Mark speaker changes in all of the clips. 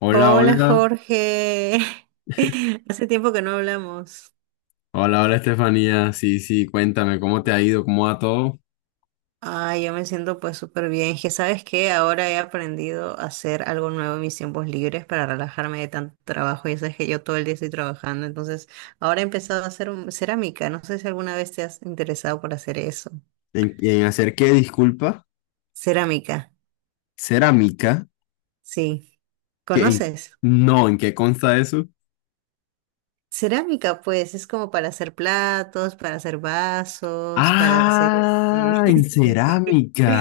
Speaker 1: Hola,
Speaker 2: Hola,
Speaker 1: hola.
Speaker 2: Jorge, hace tiempo que no hablamos.
Speaker 1: Hola, hola, Estefanía. Sí, sí, cuéntame, ¿cómo te ha ido? ¿Cómo va todo?
Speaker 2: Ay, yo me siento pues súper bien. Que sabes que ahora he aprendido a hacer algo nuevo en mis tiempos libres para relajarme de tanto trabajo. Ya sabes que yo todo el día estoy trabajando, entonces ahora he empezado a hacer cerámica. No sé si alguna vez te has interesado por hacer eso.
Speaker 1: En hacer qué, disculpa?
Speaker 2: Cerámica,
Speaker 1: ¿Cerámica?
Speaker 2: sí.
Speaker 1: ¿Qué, en-
Speaker 2: ¿Conoces?
Speaker 1: no, ¿en qué consta eso?
Speaker 2: Cerámica, pues es como para hacer platos, para hacer vasos, para hacer este.
Speaker 1: Ah, en cerámica.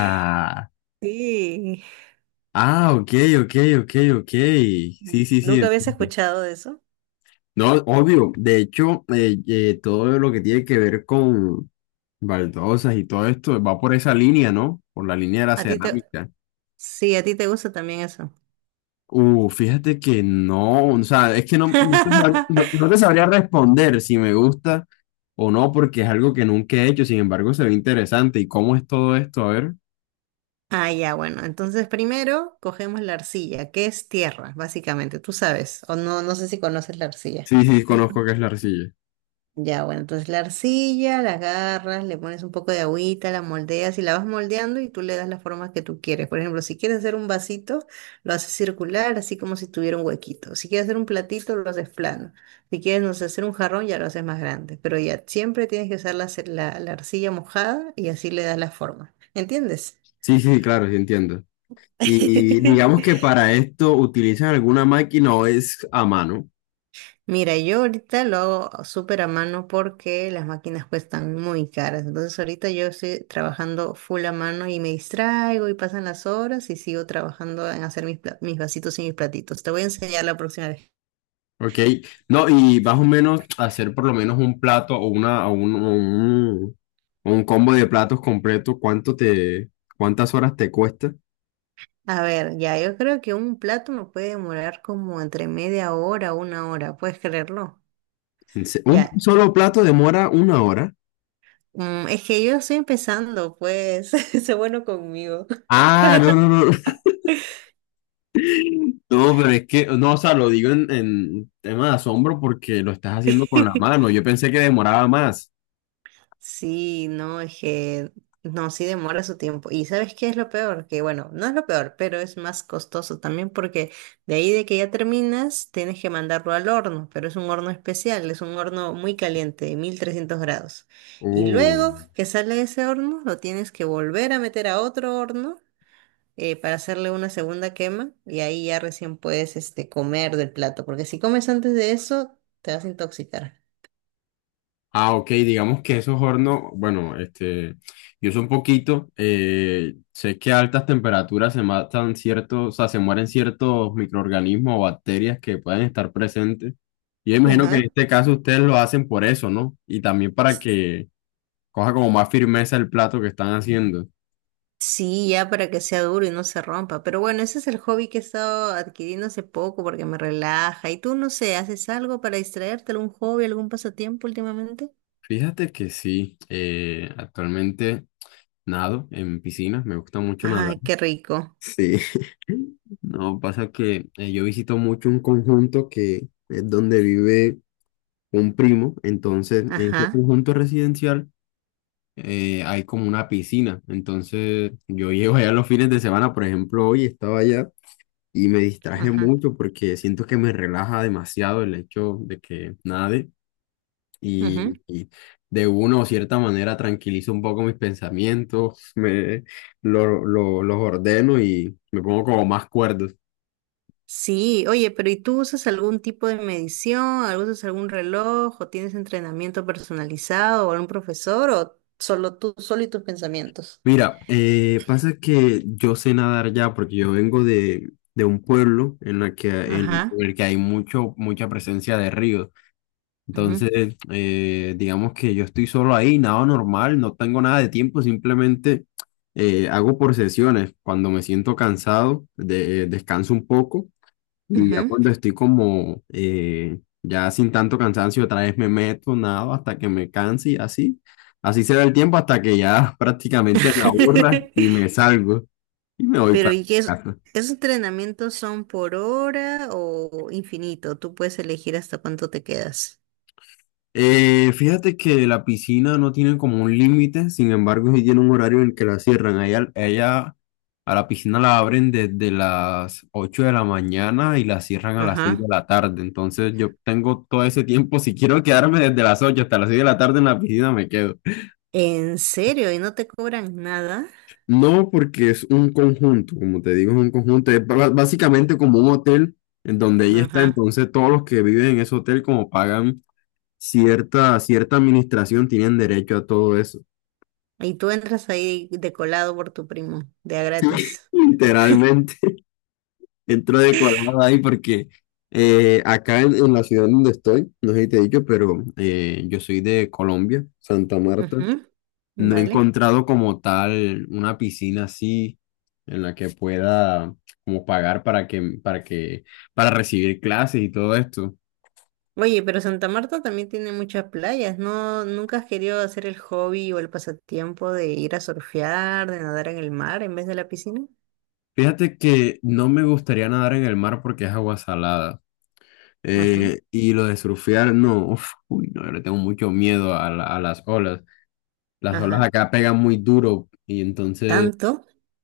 Speaker 2: Sí.
Speaker 1: Ah, ok, ok, ok, ok. Sí, sí, sí,
Speaker 2: Nunca habías
Speaker 1: entiendo.
Speaker 2: escuchado de eso.
Speaker 1: No, obvio. De hecho, todo lo que tiene que ver con baldosas y todo esto va por esa línea, ¿no? Por la línea de la
Speaker 2: A ti te...
Speaker 1: cerámica.
Speaker 2: Sí, a ti te gusta también eso.
Speaker 1: Fíjate que no, o sea, es que no, no te sabría responder si me gusta o no, porque es algo que nunca he hecho, sin embargo se ve interesante. ¿Y cómo es todo esto? A ver.
Speaker 2: Ah, ya, bueno. Entonces primero cogemos la arcilla, que es tierra, básicamente. Tú sabes, o no, no sé si conoces la arcilla.
Speaker 1: Sí, sí, conozco qué es la arcilla.
Speaker 2: Ya, bueno, entonces la arcilla, la agarras, le pones un poco de agüita, la moldeas y la vas moldeando y tú le das las formas que tú quieres. Por ejemplo, si quieres hacer un vasito, lo haces circular, así como si tuviera un huequito. Si quieres hacer un platito, lo haces plano. Si quieres, no sé, hacer un jarrón, ya lo haces más grande. Pero ya siempre tienes que usar la, ce- la la arcilla mojada y así le das la forma. ¿Entiendes?
Speaker 1: Sí, sí, claro, sí entiendo. Y digamos que para esto utilizan alguna máquina o es a mano,
Speaker 2: Mira, yo ahorita lo hago súper a mano porque las máquinas cuestan muy caras. Entonces ahorita yo estoy trabajando full a mano y me distraigo y pasan las horas y sigo trabajando en hacer mis vasitos y mis platitos. Te voy a enseñar la próxima vez.
Speaker 1: ¿ok? No, y más o menos hacer por lo menos un plato o una, o un, o un, o un combo de platos completo, ¿cuántas horas te cuesta?
Speaker 2: A ver, ya, yo creo que un plato me puede demorar como entre media hora o una hora, ¿puedes creerlo?
Speaker 1: Un
Speaker 2: Ya,
Speaker 1: solo plato demora una hora.
Speaker 2: es que yo estoy empezando, pues, sé bueno conmigo.
Speaker 1: Ah, no, no, no. No, pero es que, no, o sea, lo digo en tema de asombro porque lo estás haciendo con la mano. Yo pensé que demoraba más.
Speaker 2: Sí, no, es que no, sí demora su tiempo. ¿Y sabes qué es lo peor? Que bueno, no es lo peor, pero es más costoso también porque de ahí de que ya terminas, tienes que mandarlo al horno, pero es un horno especial, es un horno muy caliente, de 1300 grados. Y
Speaker 1: Uh.
Speaker 2: luego que sale de ese horno, lo tienes que volver a meter a otro horno para hacerle una segunda quema y ahí ya recién puedes comer del plato, porque si comes antes de eso, te vas a intoxicar.
Speaker 1: Ah, ok, digamos que esos hornos, bueno, este, yo sé un poquito, sé que a altas temperaturas se matan ciertos, o sea, se mueren ciertos microorganismos o bacterias que pueden estar presentes. Yo imagino que en
Speaker 2: Ajá.
Speaker 1: este caso ustedes lo hacen por eso, ¿no? Y también para que coja como más firmeza el plato que están haciendo.
Speaker 2: Sí, ya para que sea duro y no se rompa. Pero bueno, ese es el hobby que he estado adquiriendo hace poco porque me relaja. ¿Y tú, no sé, haces algo para distraerte? ¿Algún hobby, algún pasatiempo últimamente?
Speaker 1: Fíjate que sí, actualmente nado en piscinas, me gusta mucho nadar.
Speaker 2: Ay, qué rico.
Speaker 1: Sí. No, pasa que yo visito mucho un conjunto que es donde vive un primo, entonces en ese
Speaker 2: Ajá,
Speaker 1: conjunto residencial hay como una piscina, entonces yo llego allá los fines de semana, por ejemplo, hoy estaba allá y me distraje
Speaker 2: ajá.
Speaker 1: mucho porque siento que me relaja demasiado el hecho de que nade
Speaker 2: Ujú.
Speaker 1: y de una o cierta manera tranquilizo un poco mis pensamientos, los ordeno y me pongo como más cuerdos.
Speaker 2: Sí, oye, pero ¿y tú usas algún tipo de medición? ¿Algo? ¿Usas algún reloj? ¿O tienes entrenamiento personalizado? ¿O algún profesor? ¿O solo tú, solo y tus pensamientos?
Speaker 1: Mira, pasa que yo sé nadar ya porque yo vengo de un pueblo en
Speaker 2: Ajá.
Speaker 1: el que hay mucho, mucha presencia de ríos.
Speaker 2: Ujú,
Speaker 1: Entonces, digamos que yo estoy solo ahí, nado normal, no tengo nada de tiempo, simplemente hago por sesiones. Cuando me siento cansado, descanso un poco. Y ya
Speaker 2: ujú.
Speaker 1: cuando estoy como ya sin tanto cansancio, otra vez me meto, nado hasta que me canse y así. Así se da el tiempo hasta que ya prácticamente me aburra y me salgo y me voy
Speaker 2: Pero
Speaker 1: para
Speaker 2: ¿y qué es,
Speaker 1: casa.
Speaker 2: esos entrenamientos son por hora o infinito? Tú puedes elegir hasta cuánto te quedas.
Speaker 1: Fíjate que la piscina no tiene como un límite, sin embargo, sí tiene un horario en el que la cierran. Ella a la piscina la abren desde las 8 de la mañana y la cierran a las 6 de
Speaker 2: Ajá.
Speaker 1: la tarde. Entonces yo tengo todo ese tiempo. Si quiero quedarme desde las 8 hasta las 6 de la tarde en la piscina, me quedo.
Speaker 2: ¿En serio? ¿Y no te cobran nada?
Speaker 1: No, porque es un conjunto, como te digo, es un conjunto, es básicamente como un hotel en donde ella está,
Speaker 2: Ajá.
Speaker 1: entonces todos los que viven en ese hotel como pagan cierta administración tienen derecho a todo eso.
Speaker 2: Y tú entras ahí de colado por tu primo, de a gratis.
Speaker 1: Literalmente, entro decorada ahí porque acá en la ciudad donde estoy, no sé si te he dicho, pero yo soy de Colombia, Santa Marta.
Speaker 2: Ujú.
Speaker 1: No he
Speaker 2: Vale.
Speaker 1: encontrado como tal una piscina así en la que pueda como pagar para recibir clases y todo esto.
Speaker 2: Oye, pero Santa Marta también tiene muchas playas, ¿no? ¿Nunca has querido hacer el hobby o el pasatiempo de ir a surfear, de nadar en el mar en vez de la piscina?
Speaker 1: Fíjate que no me gustaría nadar en el mar porque es agua salada.
Speaker 2: Ajá.
Speaker 1: Y lo de surfear, no, uf, uy, no, yo le tengo mucho miedo a, a las olas. Las olas
Speaker 2: Ajá.
Speaker 1: acá pegan muy duro y entonces,
Speaker 2: ¿Tanto?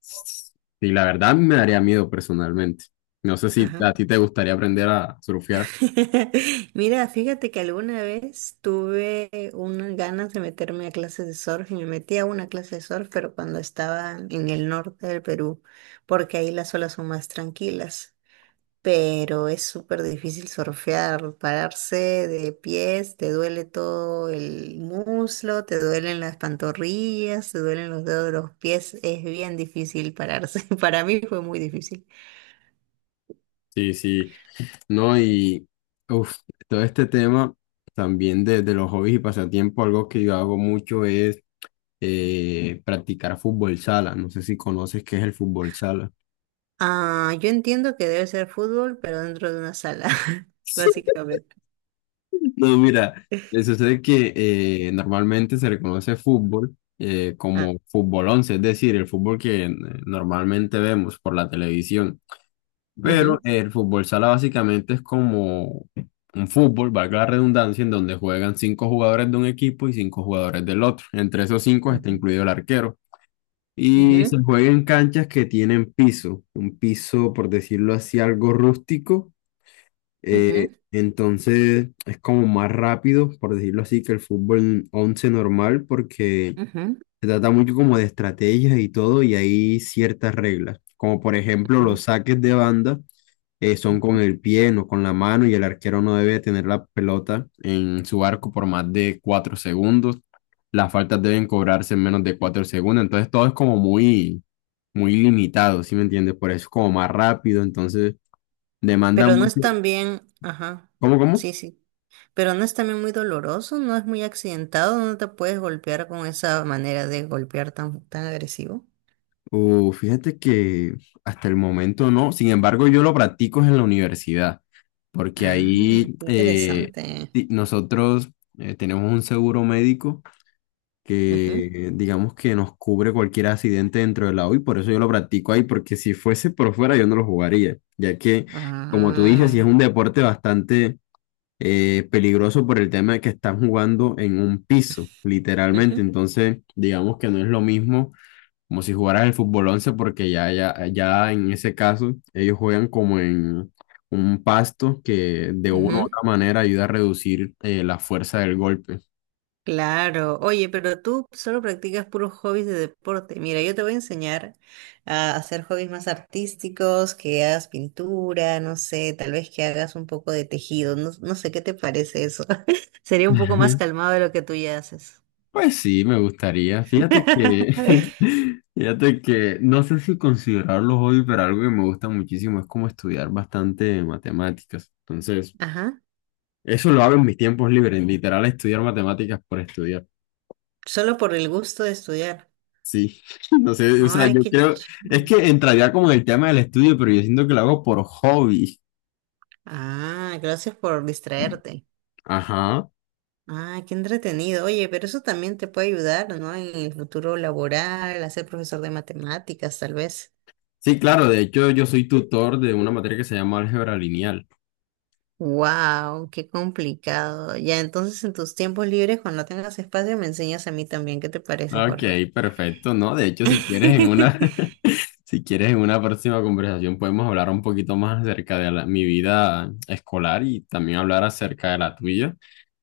Speaker 1: sí, la verdad a mí me daría miedo personalmente. No sé si
Speaker 2: Ajá.
Speaker 1: a ti te gustaría aprender a surfear.
Speaker 2: Mira, fíjate que alguna vez tuve unas ganas de meterme a clases de surf y me metí a una clase de surf, pero cuando estaba en el norte del Perú, porque ahí las olas son más tranquilas. Pero es súper difícil surfear, pararse de pies, te duele todo el muslo, te duelen las pantorrillas, te duelen los dedos de los pies, es bien difícil pararse. Para mí fue muy difícil.
Speaker 1: Sí, sí. No, y uf, todo este tema también de los hobbies y pasatiempos, algo que yo hago mucho es practicar fútbol sala. No sé si conoces qué es el fútbol sala.
Speaker 2: Ah, yo entiendo que debe ser fútbol, pero dentro de una sala, básicamente.
Speaker 1: No, mira, sucede que normalmente se reconoce fútbol
Speaker 2: Ah,
Speaker 1: como fútbol once, es decir, el fútbol que normalmente vemos por la televisión. Pero
Speaker 2: ujú,
Speaker 1: el fútbol sala básicamente es como un fútbol, valga la redundancia, en donde juegan cinco jugadores de un equipo y cinco jugadores del otro. Entre esos cinco está
Speaker 2: ujú,
Speaker 1: incluido el arquero. Y se
Speaker 2: ujú,
Speaker 1: juega en canchas que tienen piso, un piso, por decirlo así, algo rústico.
Speaker 2: ujú,
Speaker 1: Entonces es como más rápido, por decirlo así, que el fútbol 11 normal, porque
Speaker 2: ujú,
Speaker 1: se trata mucho como de estrategias y todo, y hay ciertas reglas, como por ejemplo los
Speaker 2: ujú.
Speaker 1: saques de banda son con el pie, no con la mano, y el arquero no debe tener la pelota en su arco por más de cuatro segundos. Las faltas deben cobrarse en menos de cuatro segundos, entonces todo es como muy, muy limitado, ¿sí me entiendes? Por eso es como más rápido, entonces demanda
Speaker 2: Pero no es
Speaker 1: mucho.
Speaker 2: también, ajá,
Speaker 1: ¿Cómo, cómo?
Speaker 2: sí, sí. Pero no es también muy doloroso, no es muy accidentado, no te puedes golpear con esa manera de golpear tan, tan agresivo.
Speaker 1: Fíjate que hasta el momento no, sin embargo yo lo practico en la universidad, porque
Speaker 2: Ah,
Speaker 1: ahí
Speaker 2: qué interesante.
Speaker 1: nosotros tenemos un seguro médico
Speaker 2: Ujú.
Speaker 1: que digamos que nos cubre cualquier accidente dentro del agua y por eso yo lo practico ahí, porque si fuese por fuera yo no lo jugaría, ya que, como tú dices, si
Speaker 2: Ah,
Speaker 1: es un deporte bastante peligroso por el tema de que están jugando en un piso, literalmente,
Speaker 2: ujú,
Speaker 1: entonces digamos que no es lo mismo como si jugaras el fútbol 11 porque ya en ese caso ellos juegan como en... un pasto que de una u
Speaker 2: ujú.
Speaker 1: otra manera ayuda a reducir la fuerza del golpe.
Speaker 2: Claro, oye, pero tú solo practicas puros hobbies de deporte. Mira, yo te voy a enseñar a hacer hobbies más artísticos, que hagas pintura, no sé, tal vez que hagas un poco de tejido, no, no sé qué te parece eso. Sería un poco más calmado de lo que tú ya haces.
Speaker 1: Pues sí, me gustaría. Fíjate que, fíjate que no sé si considerarlo hobby, pero algo que me gusta muchísimo es como estudiar bastante matemáticas. Entonces,
Speaker 2: Ajá,
Speaker 1: eso lo hago en mis tiempos libres, literal, estudiar matemáticas por estudiar.
Speaker 2: solo por el gusto de estudiar.
Speaker 1: Sí, no sé, o sea,
Speaker 2: Ay,
Speaker 1: yo
Speaker 2: qué
Speaker 1: creo,
Speaker 2: chido.
Speaker 1: es que entraría como en el tema del estudio, pero yo siento que lo hago por hobby.
Speaker 2: Ah, gracias por distraerte.
Speaker 1: Ajá.
Speaker 2: Ah, qué entretenido. Oye, pero eso también te puede ayudar, ¿no? En el futuro laboral, a ser profesor de matemáticas, tal vez.
Speaker 1: Sí, claro, de hecho yo soy tutor de una materia que se llama álgebra lineal.
Speaker 2: Wow, qué complicado. Ya, entonces en tus tiempos libres, cuando tengas espacio, me enseñas a mí también. ¿Qué te parece, Jorge?
Speaker 1: Ok, perfecto, ¿no? De hecho, si quieres en una... Si quieres, en una próxima conversación podemos hablar un poquito más acerca de mi vida escolar y también hablar acerca de la tuya.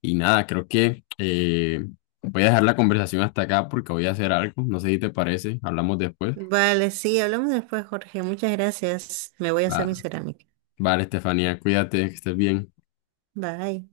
Speaker 1: Y nada, creo que voy a dejar la conversación hasta acá porque voy a hacer algo. No sé si te parece, hablamos después.
Speaker 2: Vale, sí, hablamos después, Jorge. Muchas gracias. Me voy a hacer mi
Speaker 1: Va-
Speaker 2: cerámica.
Speaker 1: Vale, Estefanía, cuídate, que estés bien.
Speaker 2: Bye.